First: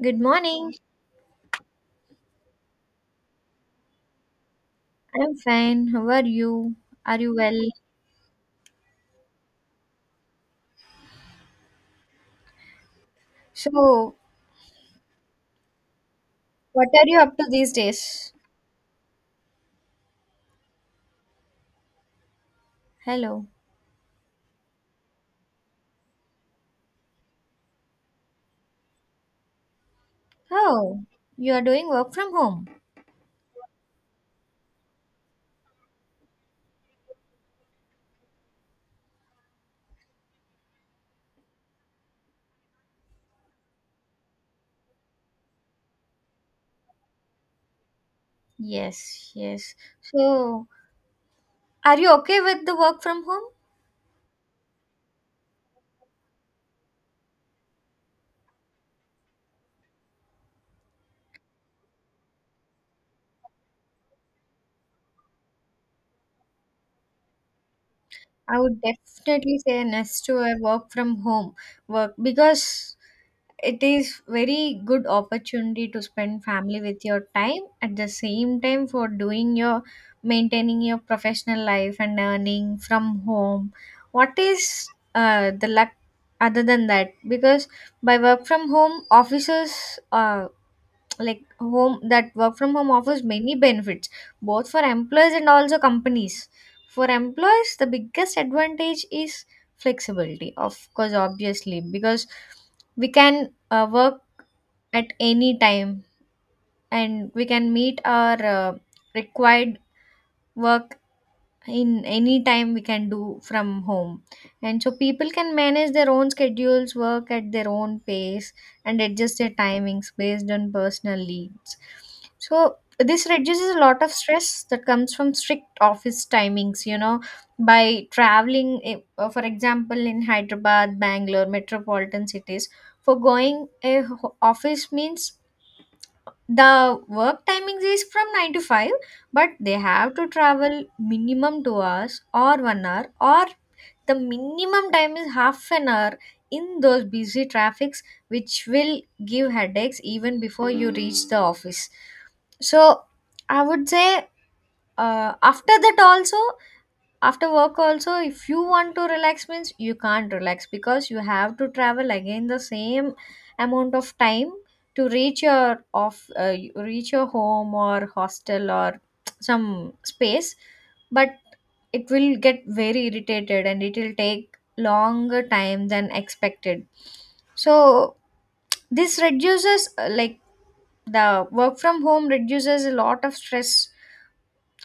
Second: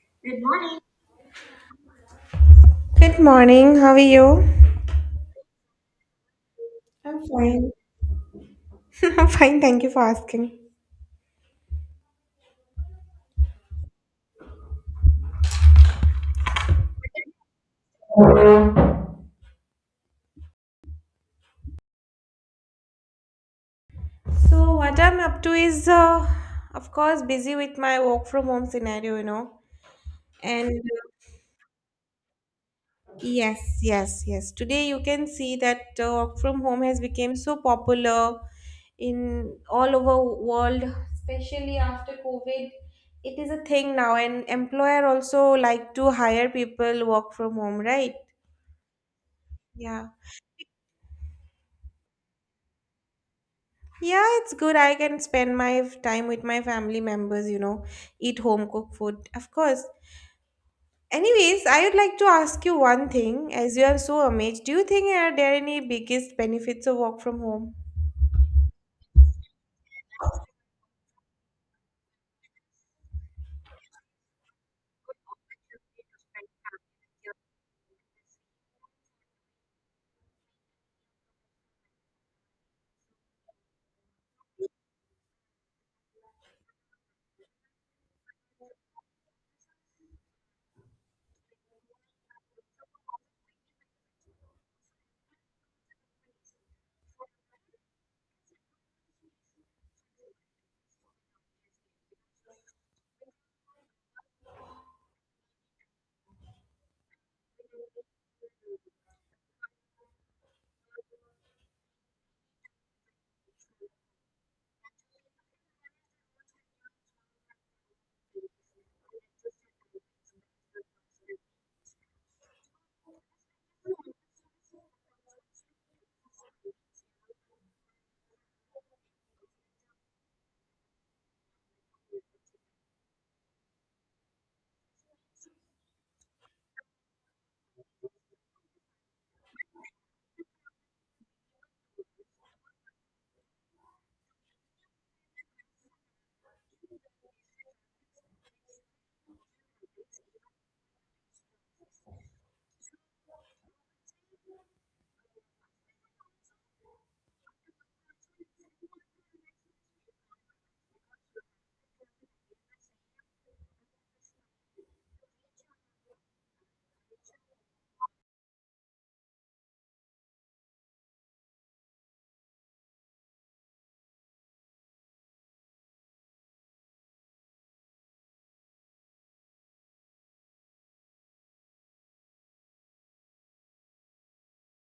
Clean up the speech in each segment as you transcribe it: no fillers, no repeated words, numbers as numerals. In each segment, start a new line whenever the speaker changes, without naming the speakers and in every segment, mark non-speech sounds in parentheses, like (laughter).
Good morning.
Good morning. How are you?
I'm fine. How are you? Are
I'm
you well?
fine. (laughs) I'm fine. Thank you for asking.
So, what are you up to these days? Hello.
So, what I'm up to is, of course, busy with my work from home scenario. And
Oh, you are doing work from home?
yes, yes, yes. Today you can see that work from home has become so popular in all over world, especially after COVID. It is a thing now, and employer also like to hire people work from home, right?
Yes, yes.
Yeah.
So, are you okay with the work from home?
Yeah, it's good. I can spend my time with my family members, eat home cooked food, of course. Anyways, I would like to ask you one thing. As you are so amazed, do you think are there any biggest benefits of work from home?
I would definitely say next to a work from home work because it is very good opportunity to spend family with your time at the same time for doing your maintaining your professional life and earning from home. What is the luck other than that? Because by work from home, offices like home, that work from home offers many benefits both for employers and also companies. For employers, the biggest advantage is flexibility, of course, obviously, because we can work at any time, and we can meet our required work in any time we can do from home. And so people can manage their own schedules, work at their own pace, and adjust their timings based on personal needs. So this reduces a lot of stress that comes from strict office timings, you know, by traveling for example, in Hyderabad, Bangalore metropolitan cities, for going a office means the work timings is from 9 to 5, but they have to travel minimum 2 hours or 1 hour, or the minimum time is half an hour, in those busy traffics, which will give headaches even before you reach the office. So I would say after that also, after work also, if you want to relax means you can't relax because you have to travel again the same amount of time to reach your off reach your home or hostel or (tsk) some space. But it will get very irritated and it will take longer time than expected. So this reduces, like, the work from home reduces a lot of stress.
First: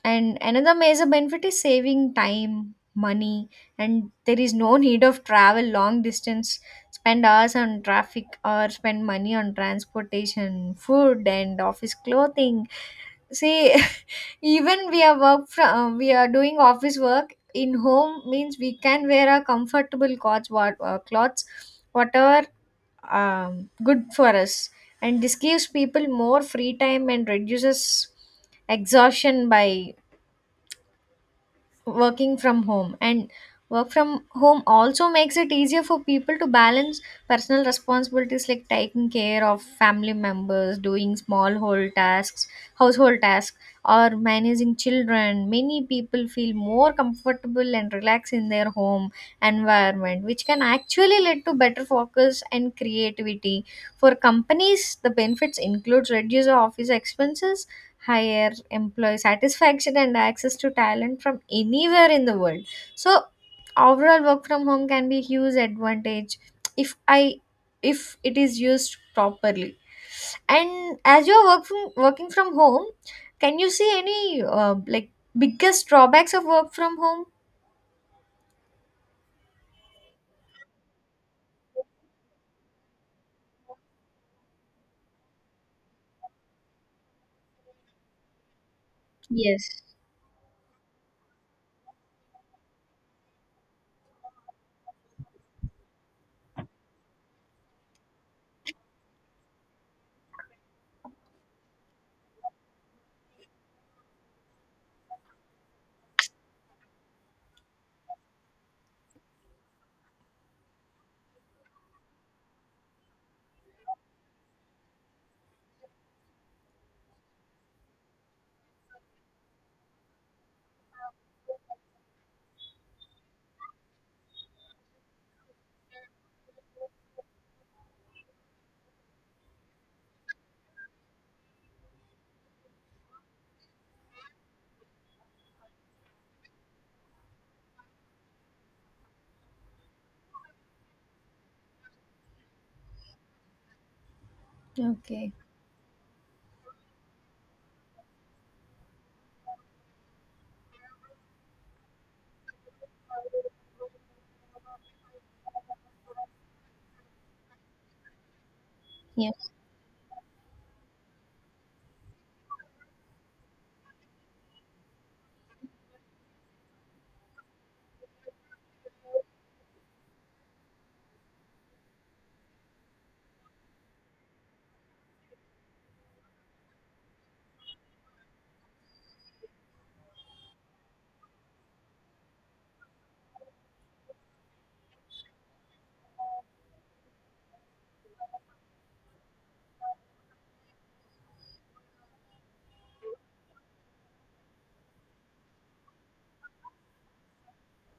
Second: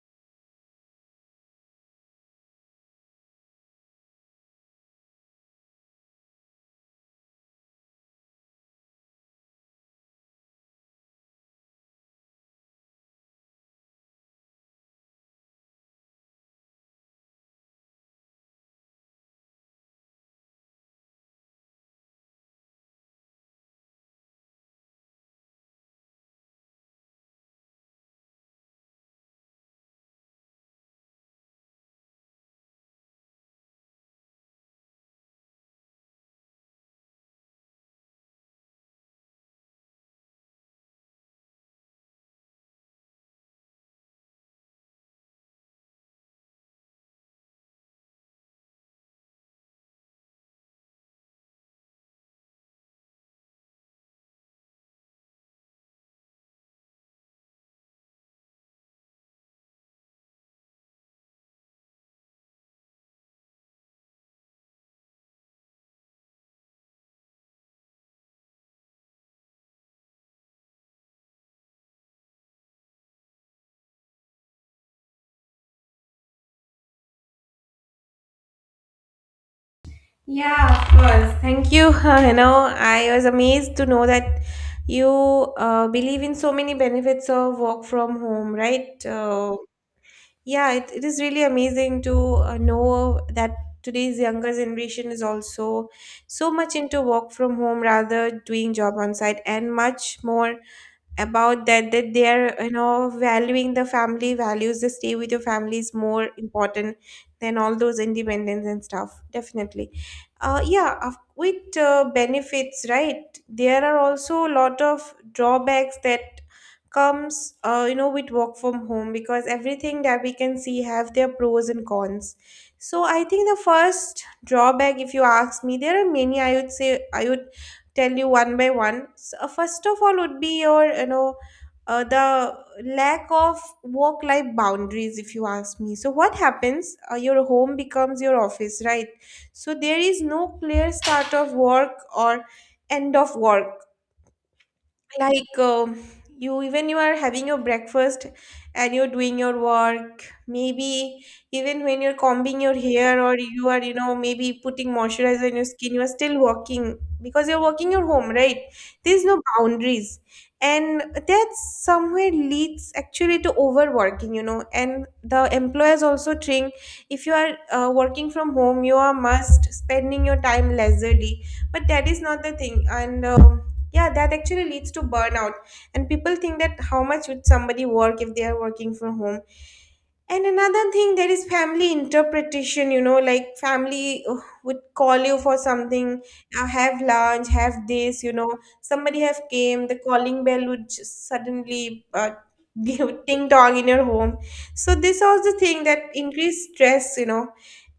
And another major benefit is saving time, money, and there is no (laughs) need of travel long distance, spend hours on traffic or spend money on transportation, food, and office clothing. See, (laughs) even we are work from we are doing office work in home means we can wear our comfortable clothes, whatever good for us, and this gives people more free time and reduces exhaustion by working from home. And work from home also makes it easier for people to balance personal responsibilities like taking care of family members, doing small whole tasks household tasks, or managing children. Many people feel more comfortable and relaxed in their home environment, which can actually lead to better focus and creativity. For companies, the benefits includes reduce office expenses, higher employee satisfaction, and access to talent from anywhere in the world. So overall, work from home can be huge advantage if i if it is used properly. And as you're working from home, can you see any like biggest drawbacks of work from home?
Yeah, of course. Thank you. (laughs) You know, I was amazed to know that you believe in so many benefits of work from home, right?
Yes.
Yeah, it is really amazing to know that today's younger generation is also so much into work from home rather doing job on site and much more about that that they are valuing the family values. The stay with your family is more important than all those independence and stuff, definitely. Yeah, with benefits, right? There are also a lot of drawbacks that comes with work from home, because everything that we can see have their pros and cons. So, I think the first drawback, if you ask me, there are many. I would say I would tell you one by one. So, first of all, would be your, the lack of work life boundaries, if you ask me. So, what happens? Your home becomes your office, right? So, there is no clear start of work or end of work,
Okay.
like, you, even you are having your breakfast and you're doing your work, maybe even when you're combing your hair, or you are maybe putting moisturizer on your skin, you are still working because you're working your home, right? There's
Yeah,
no boundaries, and that somewhere leads actually to overworking. And the employers also think if you are working from home you are must spending your time leisurely. But that is not the thing, and yeah, that actually leads to burnout. And people think that how much would somebody work if they are working from home. And another thing, there is family interpretation, like family would call you for something, have lunch, have this, somebody have came, the calling bell would just suddenly (laughs) give ting dong in your home. So this was the thing that increased stress,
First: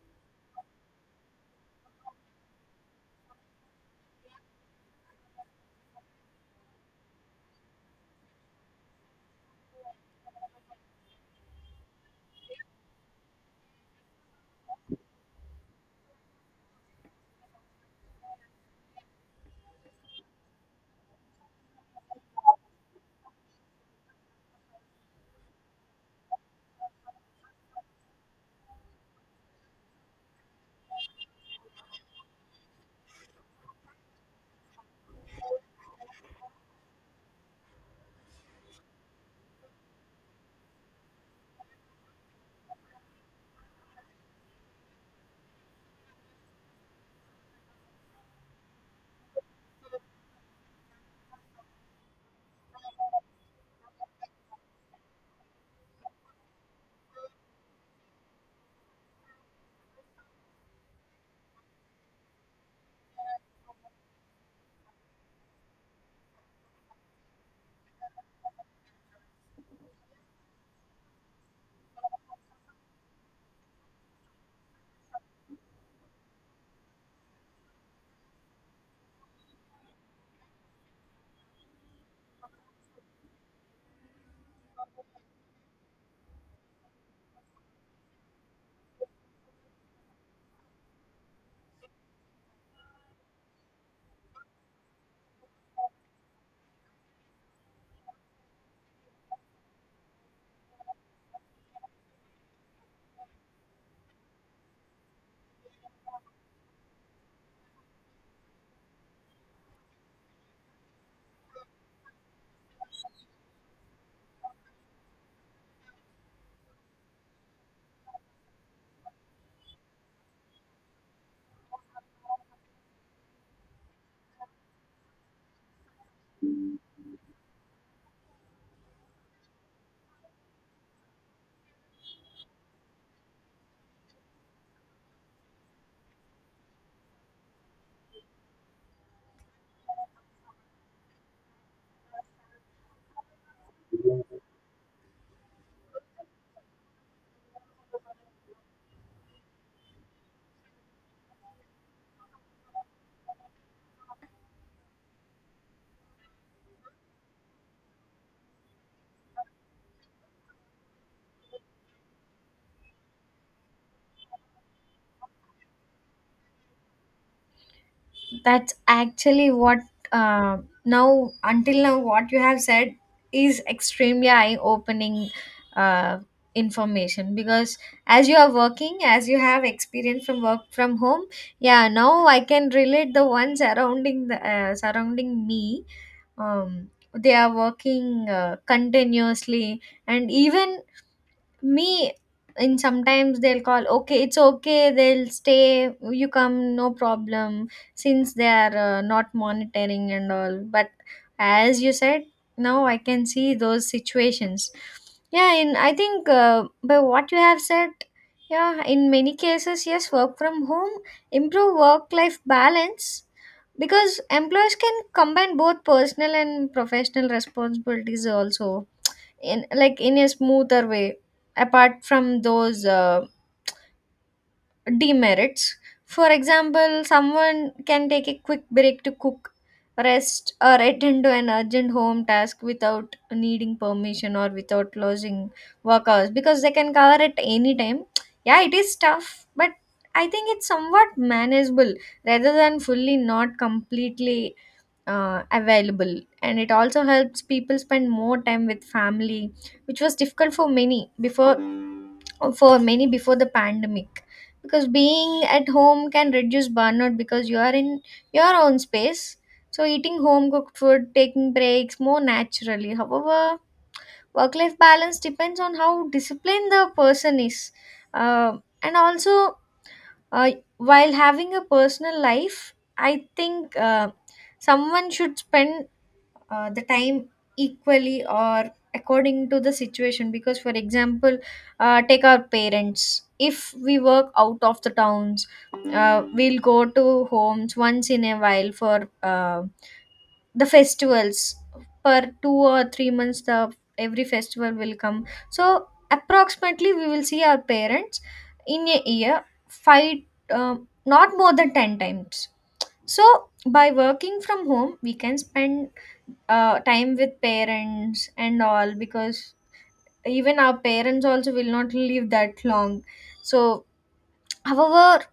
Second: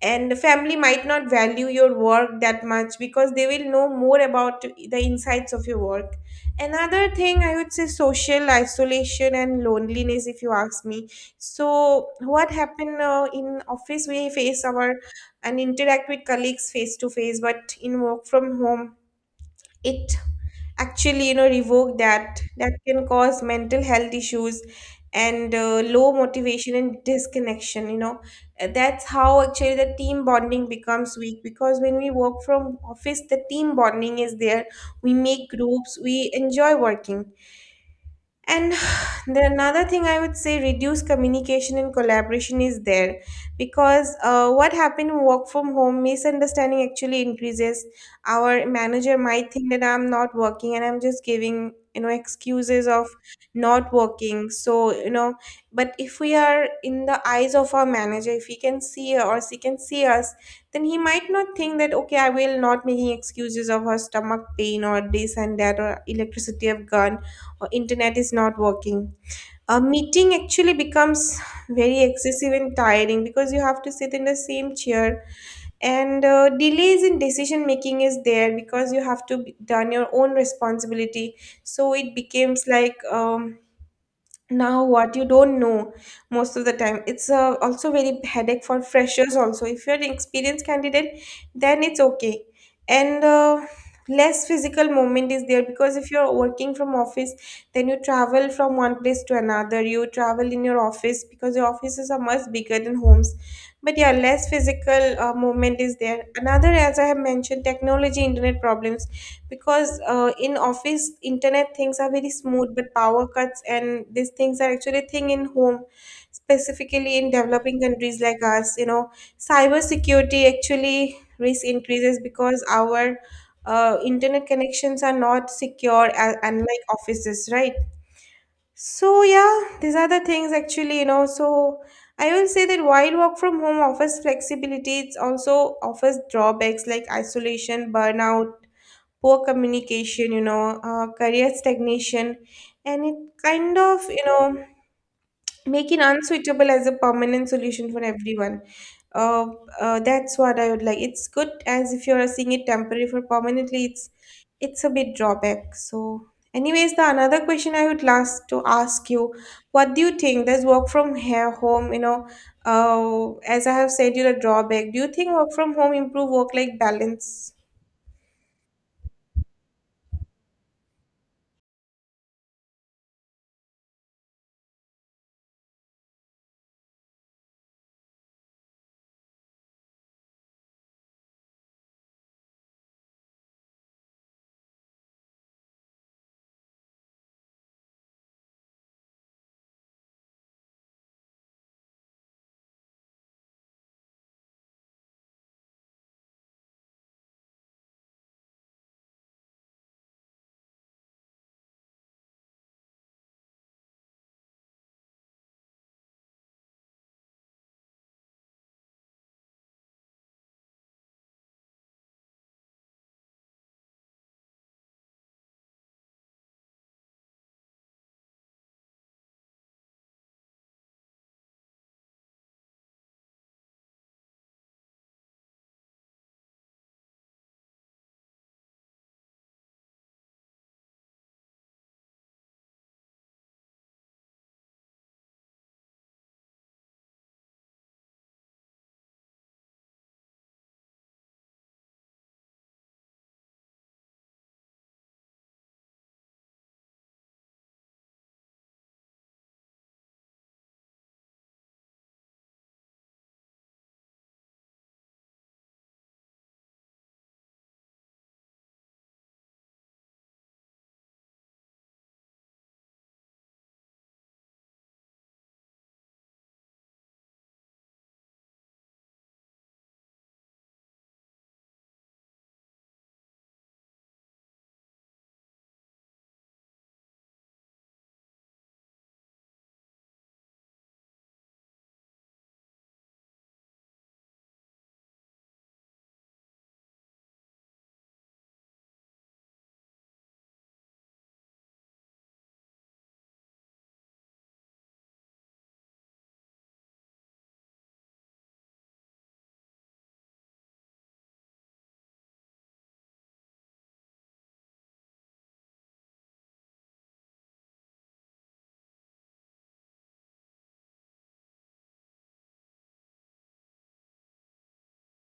and the family might not value your work that much because they will know more about the insights of your work. Another thing I would say, social isolation and loneliness, if you ask me. So what happened? In office we face our and interact with colleagues face to face, but in work from home it actually revoke that, that can cause mental health issues and low motivation and disconnection. That's how actually the team bonding becomes weak, because when we work from office the team bonding is there. We make groups, we enjoy working. And (sighs) the another thing I would say, reduce communication and collaboration is there, because what happened in work from home, misunderstanding actually increases. Our manager might think that I'm not working and I'm just giving excuses of not working. So, but if we are in the eyes of our manager, if he can see or she can see us, then he might not think that okay, I will not making excuses of her stomach pain or this and that or electricity of gun or internet is not working. A meeting actually becomes very excessive and tiring because you have to sit in the same chair, and delays in decision making is there because you have to done your own responsibility. So it becomes like, now what you don't know, most of the time. It's also very headache for freshers also. If you're an experienced candidate then it's okay. And less physical movement is there because if you're working from office then you travel from one place to another. You travel in your office because your offices are much bigger than homes. But yeah, less physical movement is there. Another, as I have mentioned, technology internet problems, because in office internet things are very smooth, but power cuts and these things are actually a thing in home, specifically in developing countries like us. Cyber security actually risk increases because our internet connections are not secure, unlike offices, right? So yeah, these are the things actually, so I will say that while work from home offers flexibility, it also offers drawbacks like isolation, burnout, poor communication, career stagnation, and it kind of make it unsuitable as a permanent solution for everyone. uh, that's what I would like. It's good as if you're seeing it temporary. For permanently, it's a bit drawback. So anyways, the another question I would last to ask you, what do you think, does work from here home, as I have said you, the drawback, do you think work from home improve work life balance?
that's actually what, uh, now, until now, what you have said is extremely eye-opening uh, information. Because as you are working, as you have experience from work from home, yeah, now I can relate. The ones surrounding the surrounding me, they are working continuously, and even me. And sometimes they'll call, okay, it's okay, they'll stay, you come, no problem, since they are not monitoring and all. But as you said, now I can see those situations. Yeah, and I think, by what you have said, yeah, in many cases, yes, work from home improve work life balance, because employers can combine both personal and professional responsibilities also in, like, in a smoother way, apart from those demerits. For example, someone can take a quick break to cook, rest, or attend to an urgent home task without needing permission or without losing work hours, because they can cover at any time. Yeah, it is tough, but I think it's somewhat manageable rather than fully, not completely available. And it also helps people spend more time with family, which was difficult for many before, the pandemic, because being at home can reduce burnout because you are in your own space. So eating home cooked food, taking breaks more naturally. However, work life balance depends on how disciplined the person is, uh, and also, uh, while having a personal life, I think someone should spend the time equally, or according to the situation. Because for example, take our parents, if we work out of the towns, we'll go to homes once in a while for the festivals. Per 2 or 3 months, the every festival will come. So approximately we will see our parents in a year five, um, not more than 10 times. So by working from home, we can spend time with parents and all, because even our parents also will not live that long. So however,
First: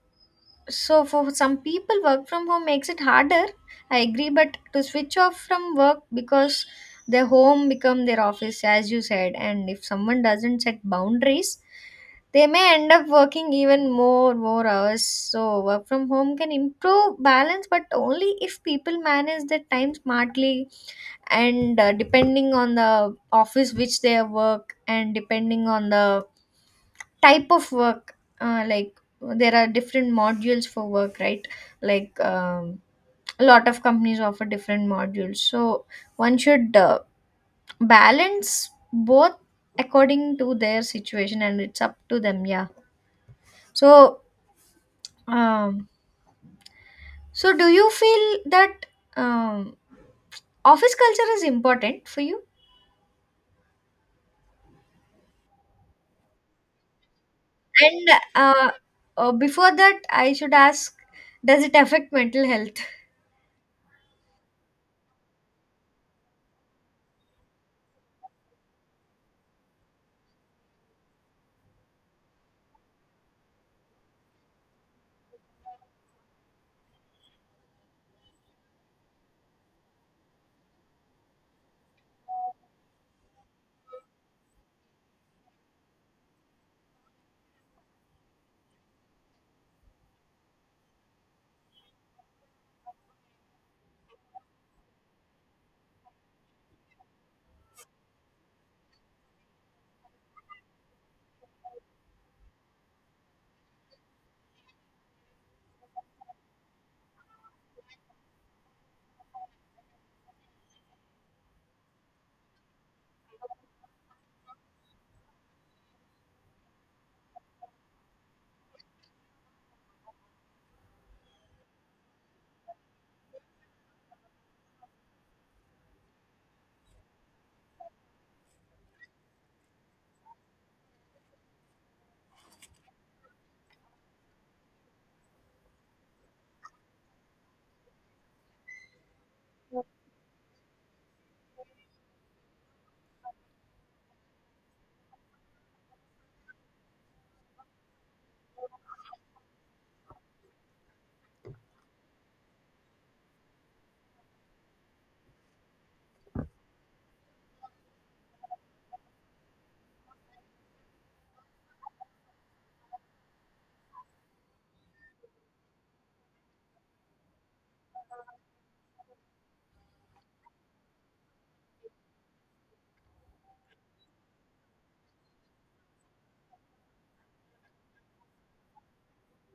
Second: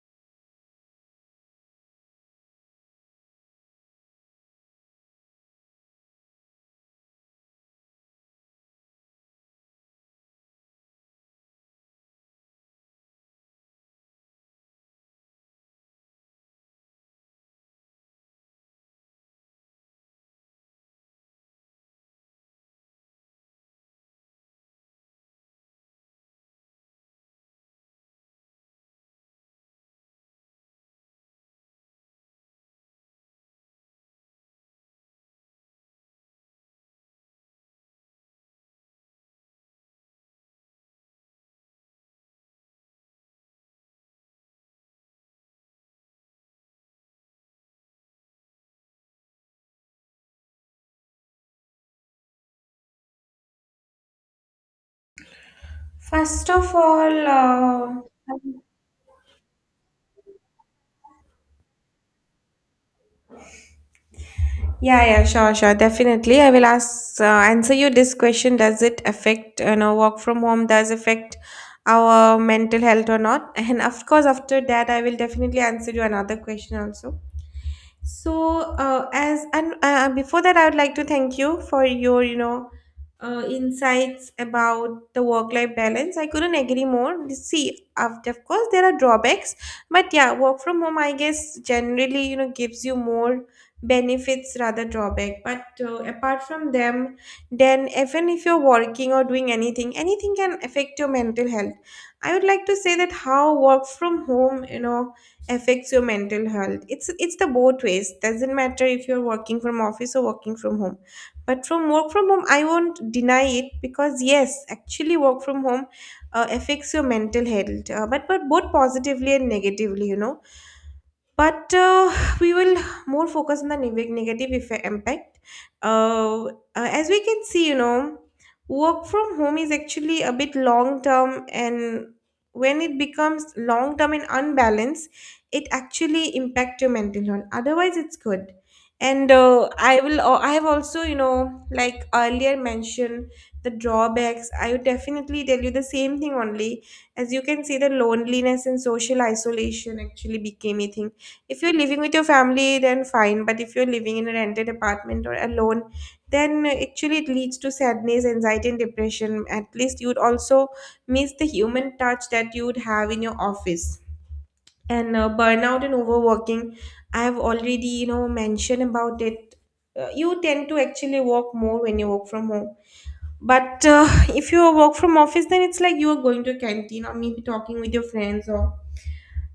so for some people, work from home makes it harder, I agree, but to switch off from work, because their home become their office, as you said, and if someone doesn't set boundaries, they may end up working even more hours. So work from home can improve balance, but only if people manage their time smartly, and depending on the office which they work, and depending on the type of work, like, there are different modules for work, right? Like, a lot of companies offer different modules, so one should balance both according to their situation, and it's up to them. Yeah. So, um, so do you feel that, um, office culture is important for you,
First of all,
and, uh, before that I should ask, does it affect mental health?
yeah, yeah, sure, sure, definitely. I will ask answer you this question. Does it affect, work from home? Does affect our mental health or not? (laughs) And of course, after that, I will definitely answer you another question also. So, as and before that, I would like to thank you for your, insights about the work-life balance. I couldn't agree more. See, of course, there are drawbacks, but yeah, work from home, I guess, generally, gives you more benefits rather drawback. But apart from them, then even if you're working or doing anything, anything can affect your mental health. I would like to say that how work from home, affects your mental health, it's the both ways. Doesn't matter if you're working from office or working from home, but from work from home I won't deny it because yes, actually work from home affects your mental health, but both positively and negatively, but we will more focus on the negative effect, impact, as we can see. Work from home is actually a bit long term, and when it becomes long term and unbalanced, it actually impact your mental health. Otherwise it's good. And I will, I have also, like earlier mentioned the drawbacks. I would definitely tell you the same thing only. As you can see, the loneliness and social isolation actually became a thing. If you're living with your family then fine, but if you're living in a rented apartment or alone, then actually it leads to sadness, anxiety and depression. At least you'd also miss the human touch that you'd have in your office. And burnout and overworking, I have already, mentioned about it. You tend to actually work more when you work from home. But (laughs) if you work from office then it's like you are going to a canteen or maybe talking with your friends, or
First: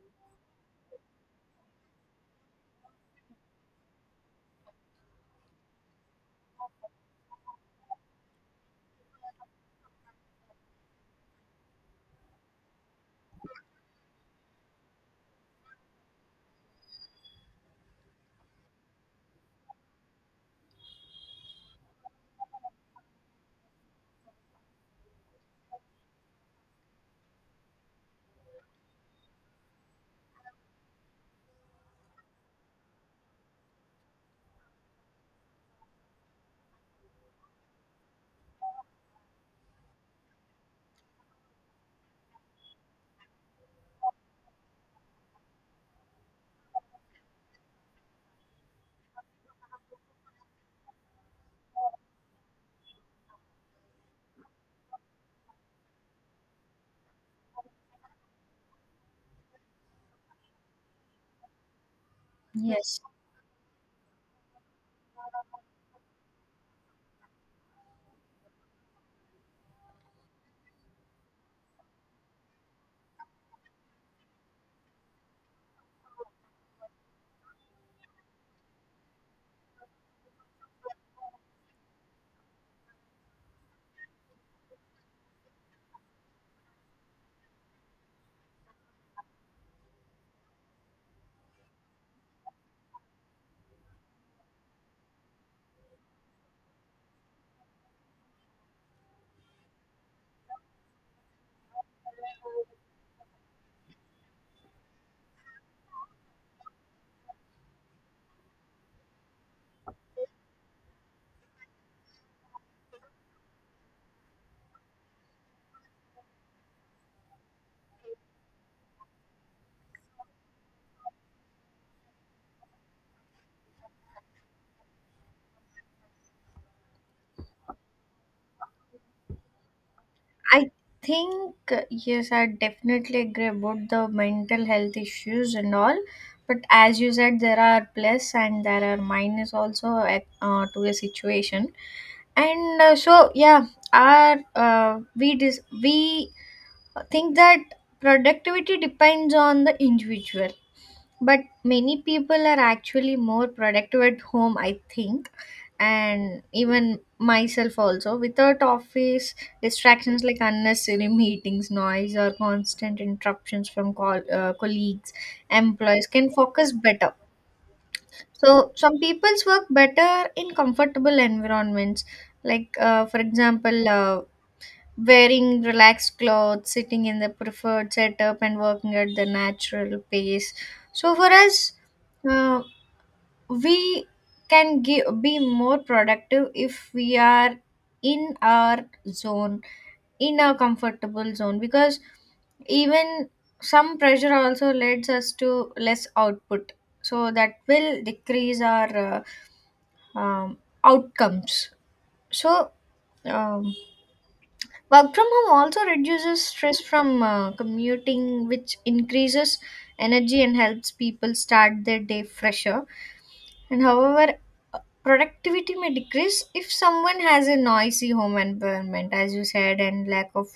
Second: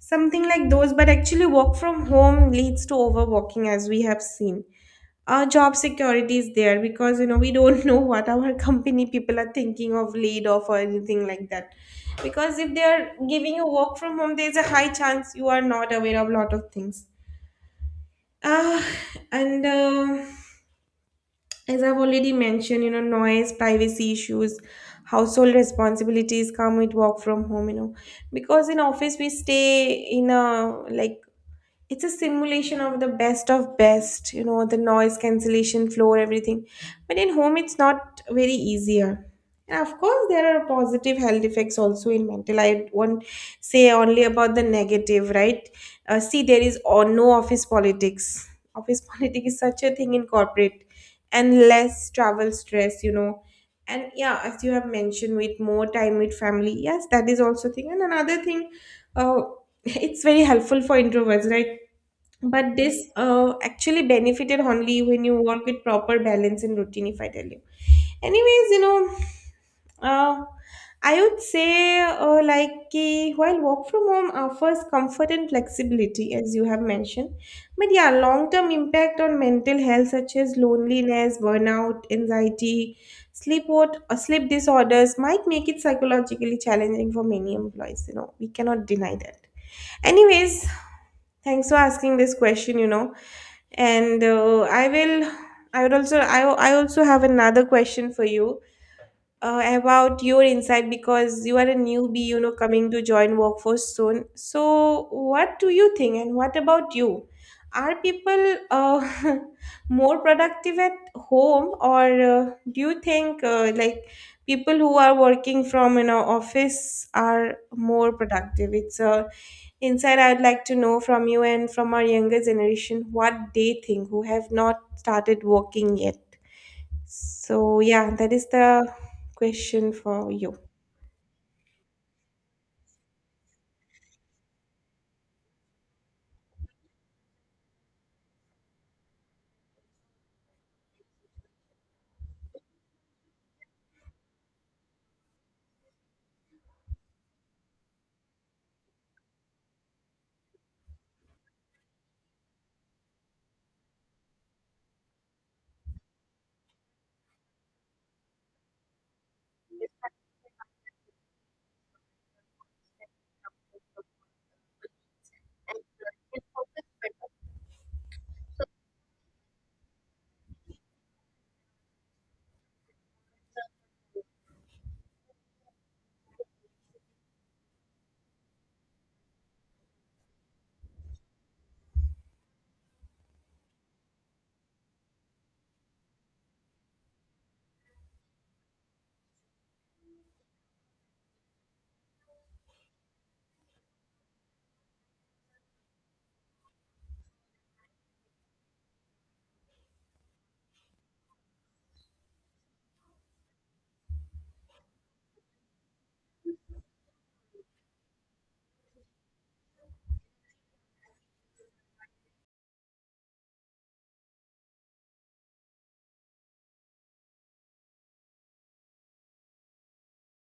something like those, but actually, work from home leads to overworking, as we have seen. Our job security is there because we don't (laughs) know what our company people are thinking of laid off or anything like that. Because if they are giving you work from home, there's a high chance you are not aware of a lot of things. Ah, and as I've already mentioned, noise, privacy issues, household responsibilities come with work from home. You know, because in office we stay in a like it's a simulation of the best of best, you know, the noise cancellation floor, everything. But in home it's not very easier, and of course there are positive health effects also in mental. I won't say only about the negative, right? See, there is or no office politics. Office (laughs) politics is such a thing in corporate. And less travel stress, you know. And yeah, as you have mentioned, with more time with family, yes, that is also thing. And another thing, uh, it's very helpful for introverts, right? But this
Yes.
uh, actually benefited only when you work with proper balance and routine, if I tell you. Anyways, you know, uh, I would say, like ki, while work from home offers comfort and flexibility as you have mentioned, but yeah, long term impact on mental health such as loneliness, burnout, anxiety, sleep disorders might make it psychologically challenging for many employees. You know, we cannot deny that. Anyways, thanks for asking this question, you know. And I will I would also I also have another question for you, about your insight, because you are a newbie, you know, coming to join workforce soon. So what do you think, and what about you? Are people, (laughs) more productive at home, or do you think, like, people who are working from, you know, office are more productive? It's a Inside, I'd like to know from you and from our younger generation what they think, who have not started working yet. So, yeah, that is the question for you.
I think, yes, I definitely agree about the mental health issues and all. But as you said, there are plus and there are minus also at, to a situation. And so yeah, we think that productivity depends on the individual, but many people are actually more productive at home, I think. And even myself also, without office distractions like unnecessary (laughs) meetings, noise, or constant interruptions from colleagues, employees can focus better. So some people's work better in comfortable environments, like, for example, wearing relaxed clothes, sitting in the preferred setup, and working at the natural pace. So for us, uh, we can give, be more productive if we are in our zone, in our comfortable zone, because even some pressure also leads us to less output. So that will decrease our, uh, um, outcomes. So, um, work from home also reduces stress from commuting, which increases energy and helps people start their day fresher. And however, productivity may decrease if someone has a noisy home environment, as you said, and lack of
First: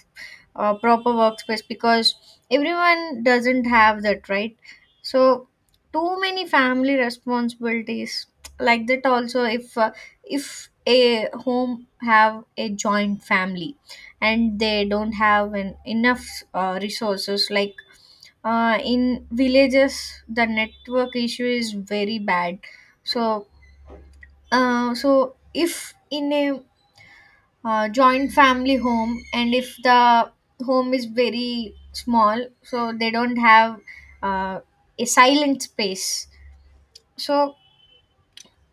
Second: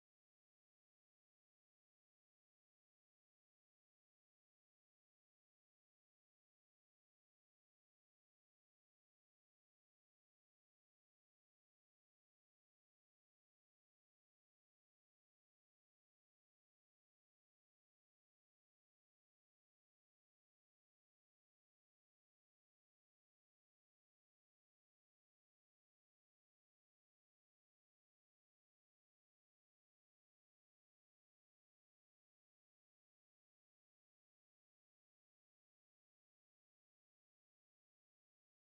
proper workspace, because everyone doesn't have that, right? So too many family responsibilities, like that also, if, if a home have a joint family and they don't have an, enough resources, like, in villages the network issue is very bad. So, so if in a, joint family home, and if the home is very small, so they don't have uh, a silent space. So,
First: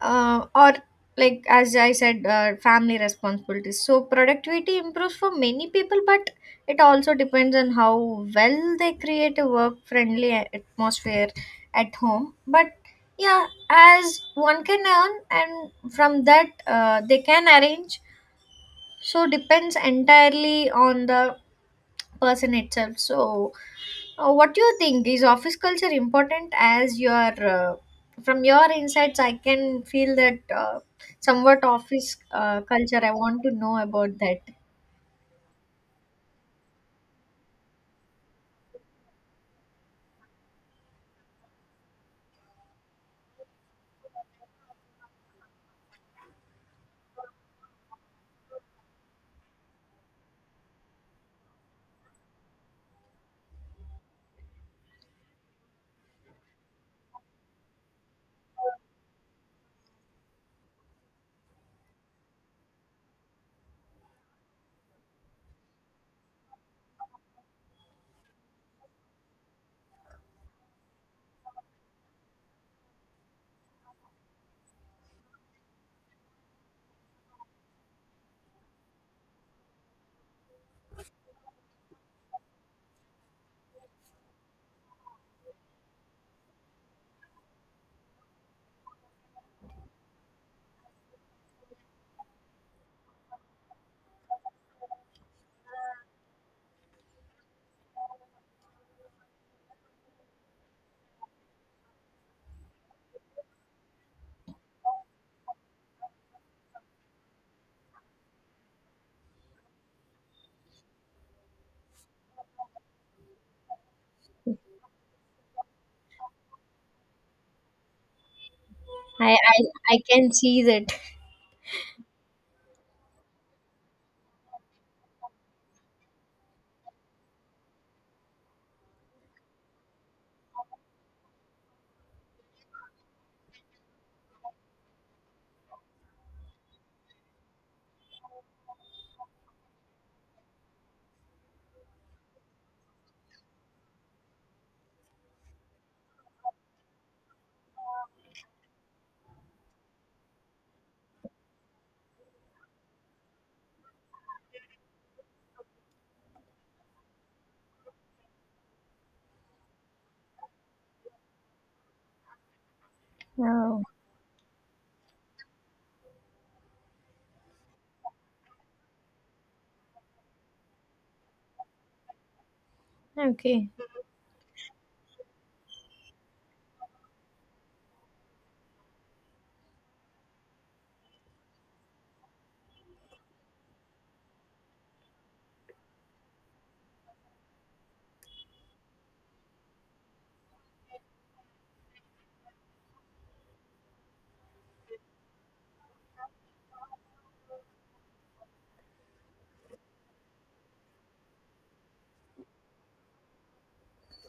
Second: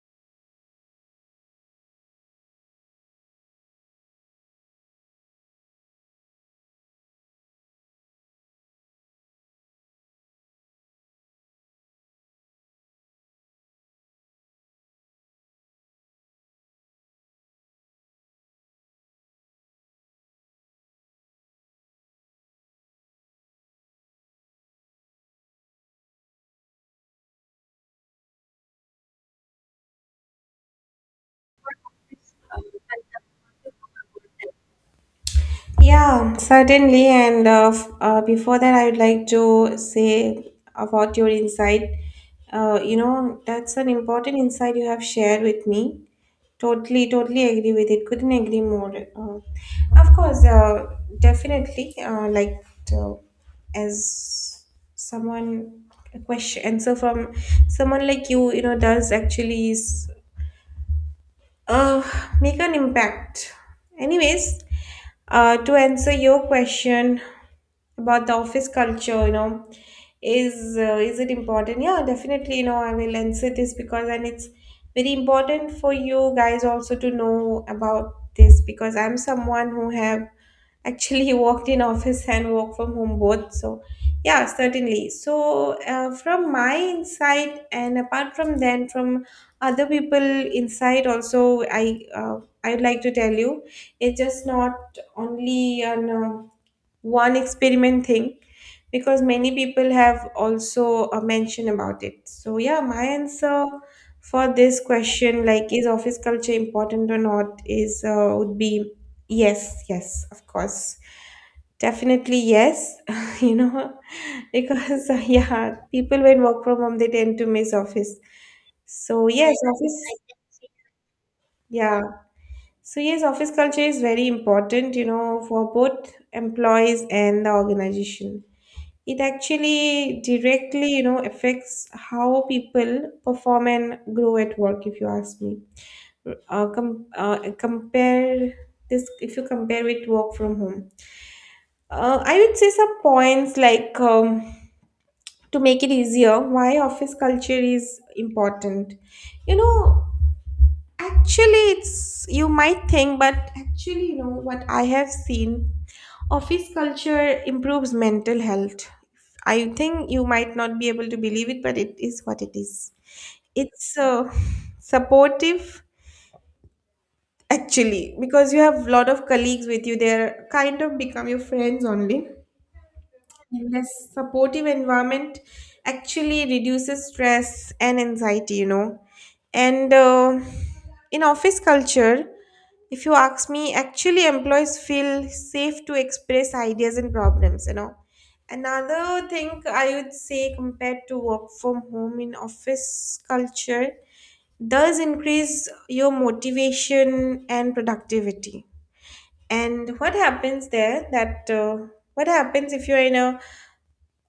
or like as I said, family responsibilities. So productivity improves for many people, but it also depends on how well they create a work friendly atmosphere at home. But yeah, as one can earn, and from that they can arrange. So depends entirely on the person itself. So what do you think, is office culture important? As your, uh, from your insights I can feel that, somewhat office culture, I want to know about that.
Yeah, certainly. And before that, I would like to say about your insight. You know, that's an important insight you have shared with me. Totally, totally agree with it. Couldn't agree more. Of course, definitely. Uh, as someone, a question answer from someone like you know, does actually is, uh, make an impact. Anyways, to answer your question about the office culture, you know, is it important? Yeah, definitely. You know, I will answer this, because and it's very important for you guys also to know about this, because I'm someone who have actually (laughs) worked in office and work from home both. So yeah, certainly. So from my insight and apart from then from other people inside also, I, uh, I'd like to tell you, it's just not only an one experiment thing, because many people have also mentioned about it. So yeah, my answer for this question, like is office culture important or not, is, would be yes, yes, of course, definitely yes, (laughs) you know. Because yeah, people when work from home, they tend to miss office. So
I I,
yes,
I
office,
can see that.
yeah. So yes, office culture is very important, you know, for both employees and the organization. It actually directly, you know, affects how people perform and grow at work, if you ask me. Compare this, if you compare with work from home, I would say some points like, to make it easier why office culture is important, you know. Actually, it's, you might think, but actually, you know what I have seen, office culture improves mental health. I think you might not be able to believe it, but it is what it is.
Oh,
It's supportive, actually, because you have a lot of colleagues with you. They're kind of become your friends only.
okay.
And this supportive environment actually reduces stress and anxiety, you know. And in office culture, if you ask me, actually employees feel safe to express ideas and problems, you know. Another thing I would say, compared to work from home, in office culture, does increase your motivation and productivity. And what happens there, that what happens if you're in a,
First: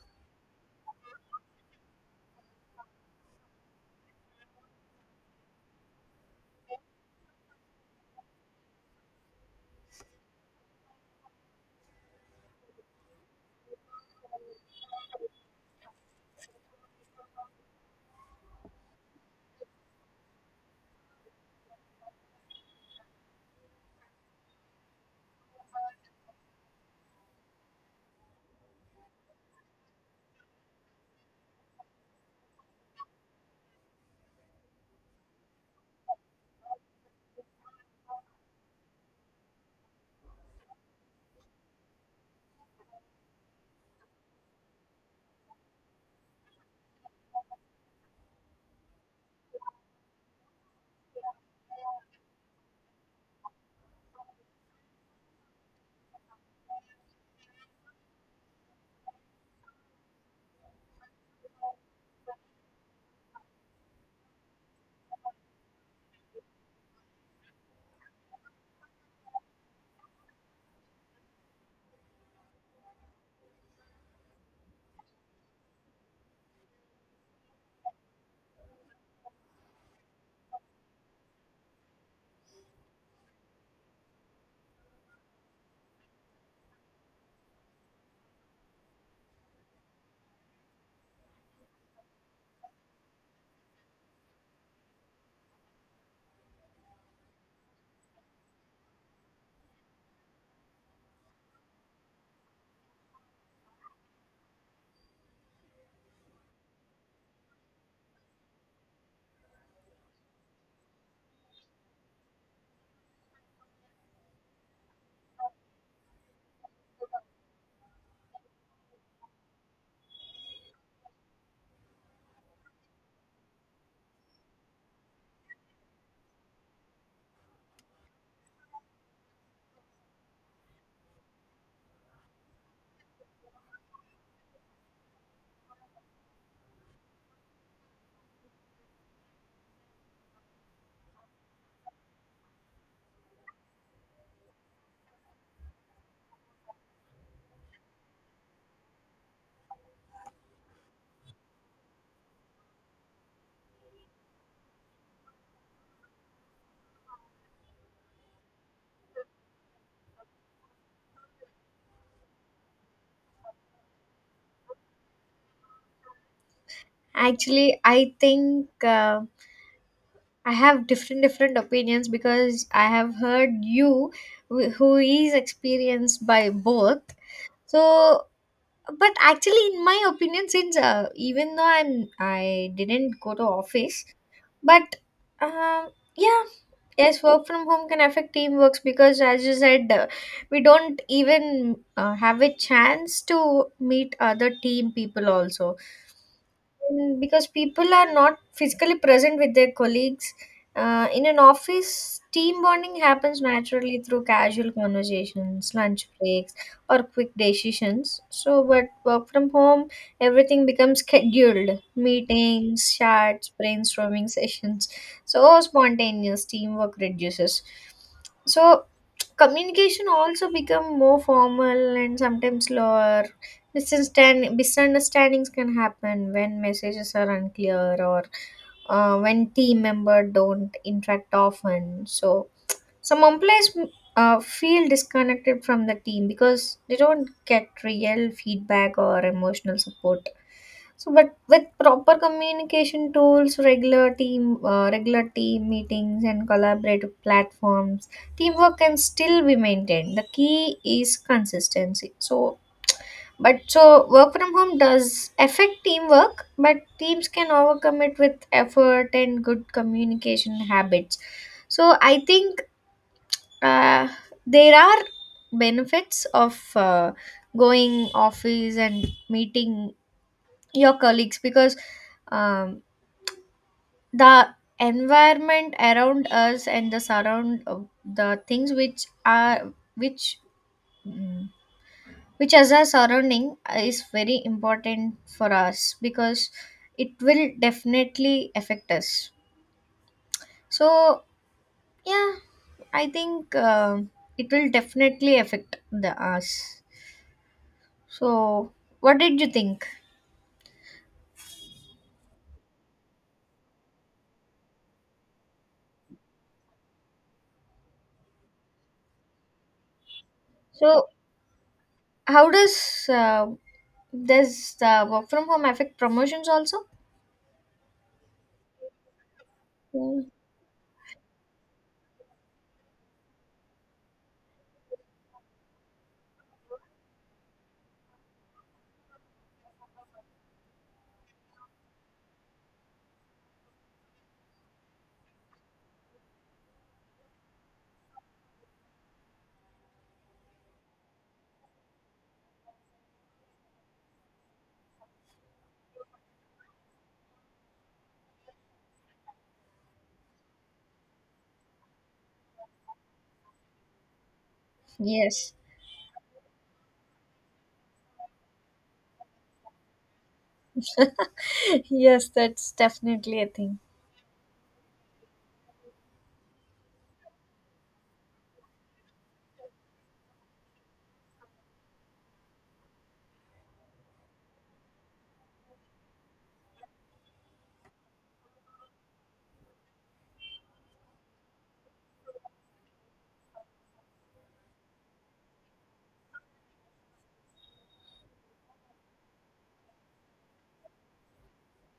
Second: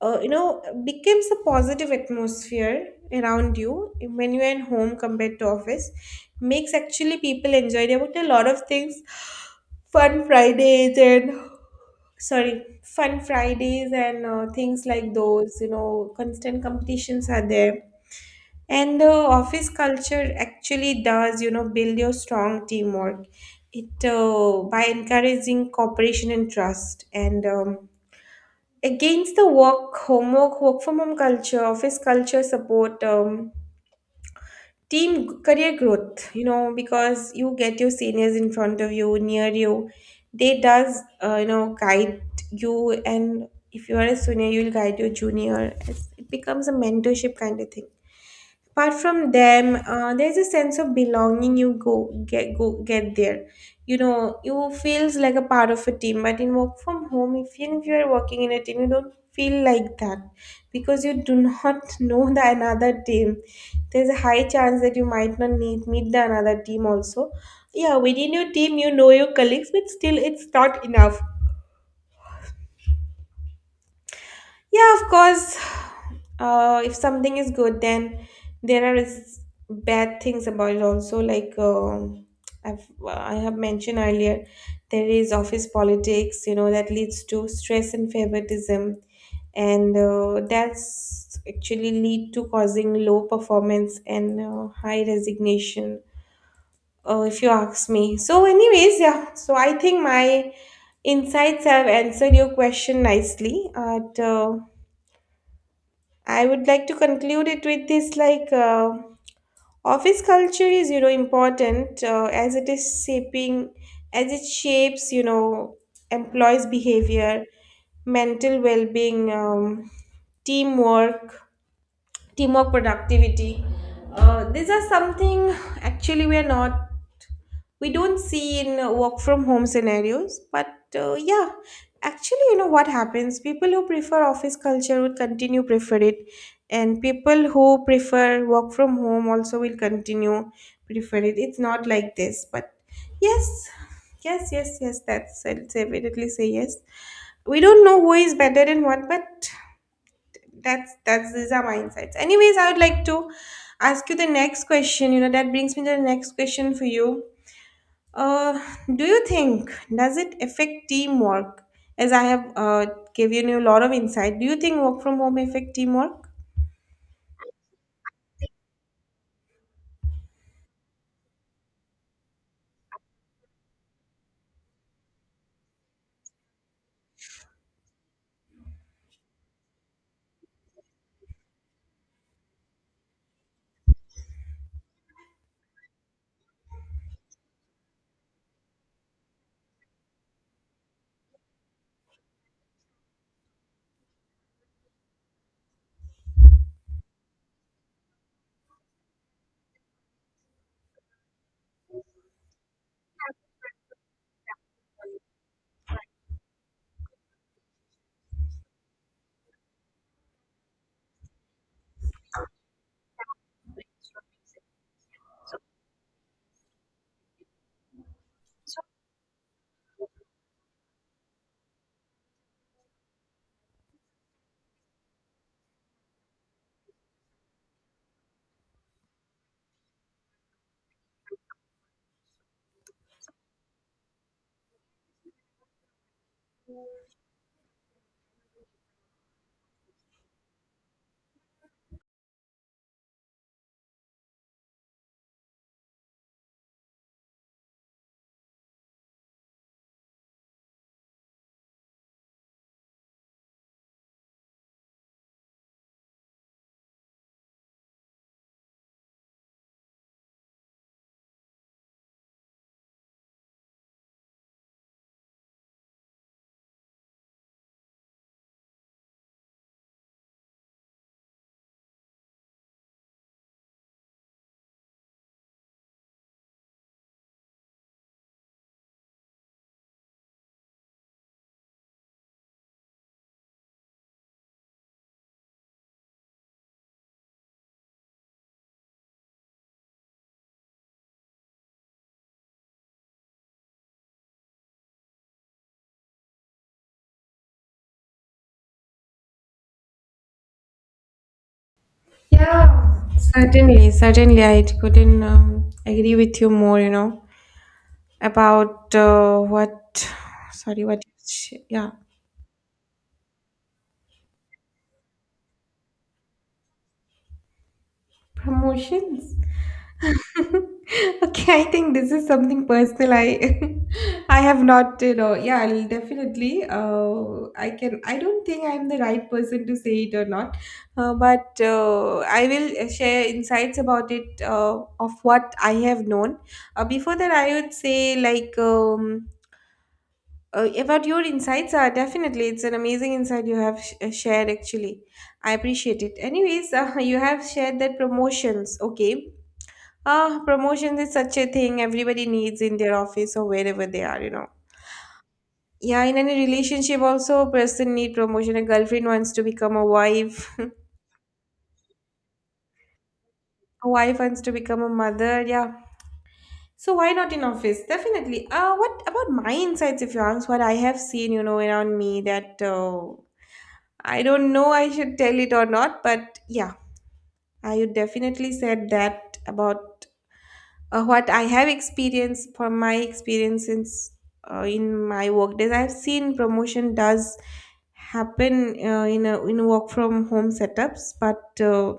you know, becomes a positive atmosphere around you, when you are in home compared to office, makes actually people enjoy. There were a lot of things, fun fridays and, sorry, fun fridays, and things like those, you know, constant competitions are there. And the office culture actually does, you know, build your strong teamwork. It by encouraging cooperation and trust. And against the work homework, work from home culture, office culture support, career growth, you know, because you get your seniors in front of you, near you. They does, you know, guide you. And if you are a senior, you'll guide your junior. It becomes a mentorship kind of thing. Apart from them, there's a sense of belonging you go get there. You know, you feels like a part of a team. But in work from home, if you are working in a team, you don't feel like that, because you do not (laughs) know the another team. There's a high chance that you might not need meet the another team also. Yeah, within your team, you know your colleagues, but still, it's not enough. Yeah, of course. If something is good, then there are bad things about it also. Like, I've, well, I have mentioned earlier, there is office politics. You know that leads to stress and favoritism, and that's actually lead to causing low performance and high resignation. If you ask me. So, anyways, yeah. So I think my insights have answered your question nicely. But I would like to conclude it with this, like, office culture is, you know, important, as it is shaping, as it shapes, you know, employees behavior, mental well-being, teamwork teamwork productivity. These are something actually we are not, we don't see in work from home scenarios. But yeah, actually, you know what happens, people who prefer office culture would continue prefer it, and people who prefer work from home also will continue prefer it. It's not like this. But yes, yes, yes, yes, that's, I'll say, definitely say yes. We don't know who is better and what, but that's these are my insights. Anyways, I would like to ask you the next question, you know, that brings me to the next question for you. uh, do you think, does it affect teamwork? As I have given you a lot of insight, do you think work from home affect teamwork?
Actually, I think, I have different different opinions, because I have heard you, who is experienced by both. So, but actually in my opinion, since, even though I didn't go to office, but, um yeah, yes, work from home can affect teamworks, because as you said, we don't even have a chance to meet other team people also. Mm, because people are not physically present with their colleagues, in an office. Team bonding happens naturally through casual conversations, lunch breaks, or quick decisions. So, but work from home, everything becomes scheduled meetings, chats, brainstorming (laughs) sessions. So spontaneous teamwork reduces. So communication also become more formal and sometimes slower. Misunderstandings can happen when messages are unclear, or when team member don't interact often. So some employees feel disconnected from the team, because they don't get real feedback or emotional support. So, but with proper communication tools, regular team meetings, and collaborative platforms, teamwork can still be maintained. The key is consistency. So, but so work from home does affect teamwork, but teams can overcome it with effort and good communication habits. So I think, uh, there are benefits of, going office and meeting your colleagues, because, um, the environment around us, and the surround the things which are, which, mm, which as our surrounding, is very important for us, because it will definitely affect us. So yeah, I think, it will definitely affect the us. So what did you think?
Yeah, certainly, certainly, I couldn't agree with you more. You know about what? Sorry, what?
So
Yeah,
how does, uh, does the work from home affect promotions also?
promotions.
Mm,
(laughs) Okay, I think this is something personal. I (laughs) I have not, you know, yeah, I'll definitely. I can. I don't think I'm the right person to say it or not, but I will share insights about it of what I have known. Before that, I would say like. About your insights are definitely, it's an amazing insight you have shared, actually. I appreciate it. Anyways, (laughs) you have shared that promotions, okay. Ah, promotions is such a thing everybody needs in their office or wherever they are, you know.
yes.
Yeah, in any relationship also a person need promotion. A girlfriend wants to become a wife. (laughs)
(laughs) Yes, that's definitely a thing.
A wife wants to become a mother. Yeah. So why not in office? Definitely. What about my insights, if you ask what I have seen, you know, around me, that I don't know I should tell it or not, but yeah, I would definitely said that, about what I have experienced, from my experiences, in my work days, I've seen promotion does happen in work from home setups, but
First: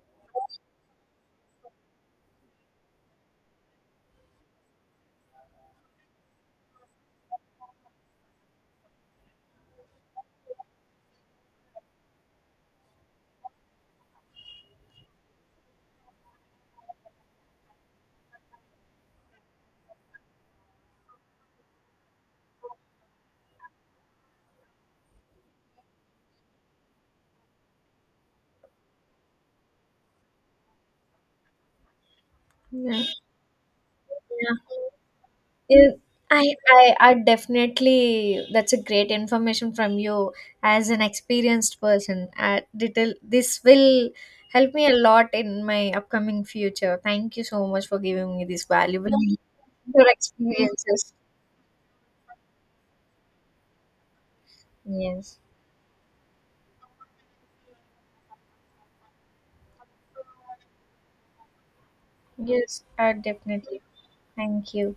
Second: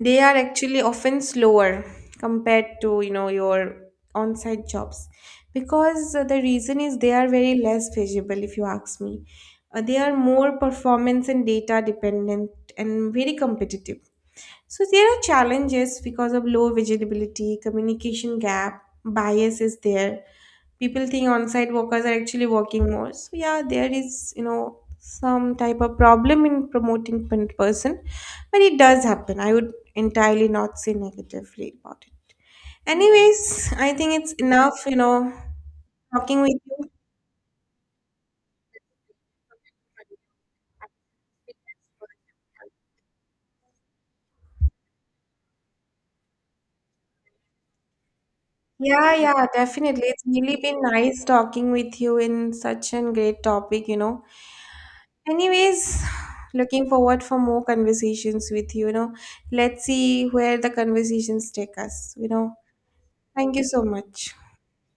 they are actually often slower compared to, you know, your on-site jobs, because the reason is they are very less visible, if you ask me. They are more performance and data dependent, and very competitive. So there are challenges because of low visibility, communication gap, bias is there. People think on-site workers are actually working more. So yeah, there is, you know, some type of problem in promoting person, but it does happen. I would entirely not say negatively about it.
Yeah,
Anyways, I think it's
yeah.
enough. You know,
Yeah,
talking with you.
I definitely, that's a great information from you as an experienced person. Little, this will help me a lot in my upcoming future. Thank you so much for giving me this valuable
Yeah, yeah, definitely.
your
It's really been
experiences.
nice talking with you in such a great topic, you know.
Yes,
Anyways, looking forward for more conversations with you, you know. Let's see where the conversations take us, you know.
yes,
Thank you
definitely.
so much.
Thank you.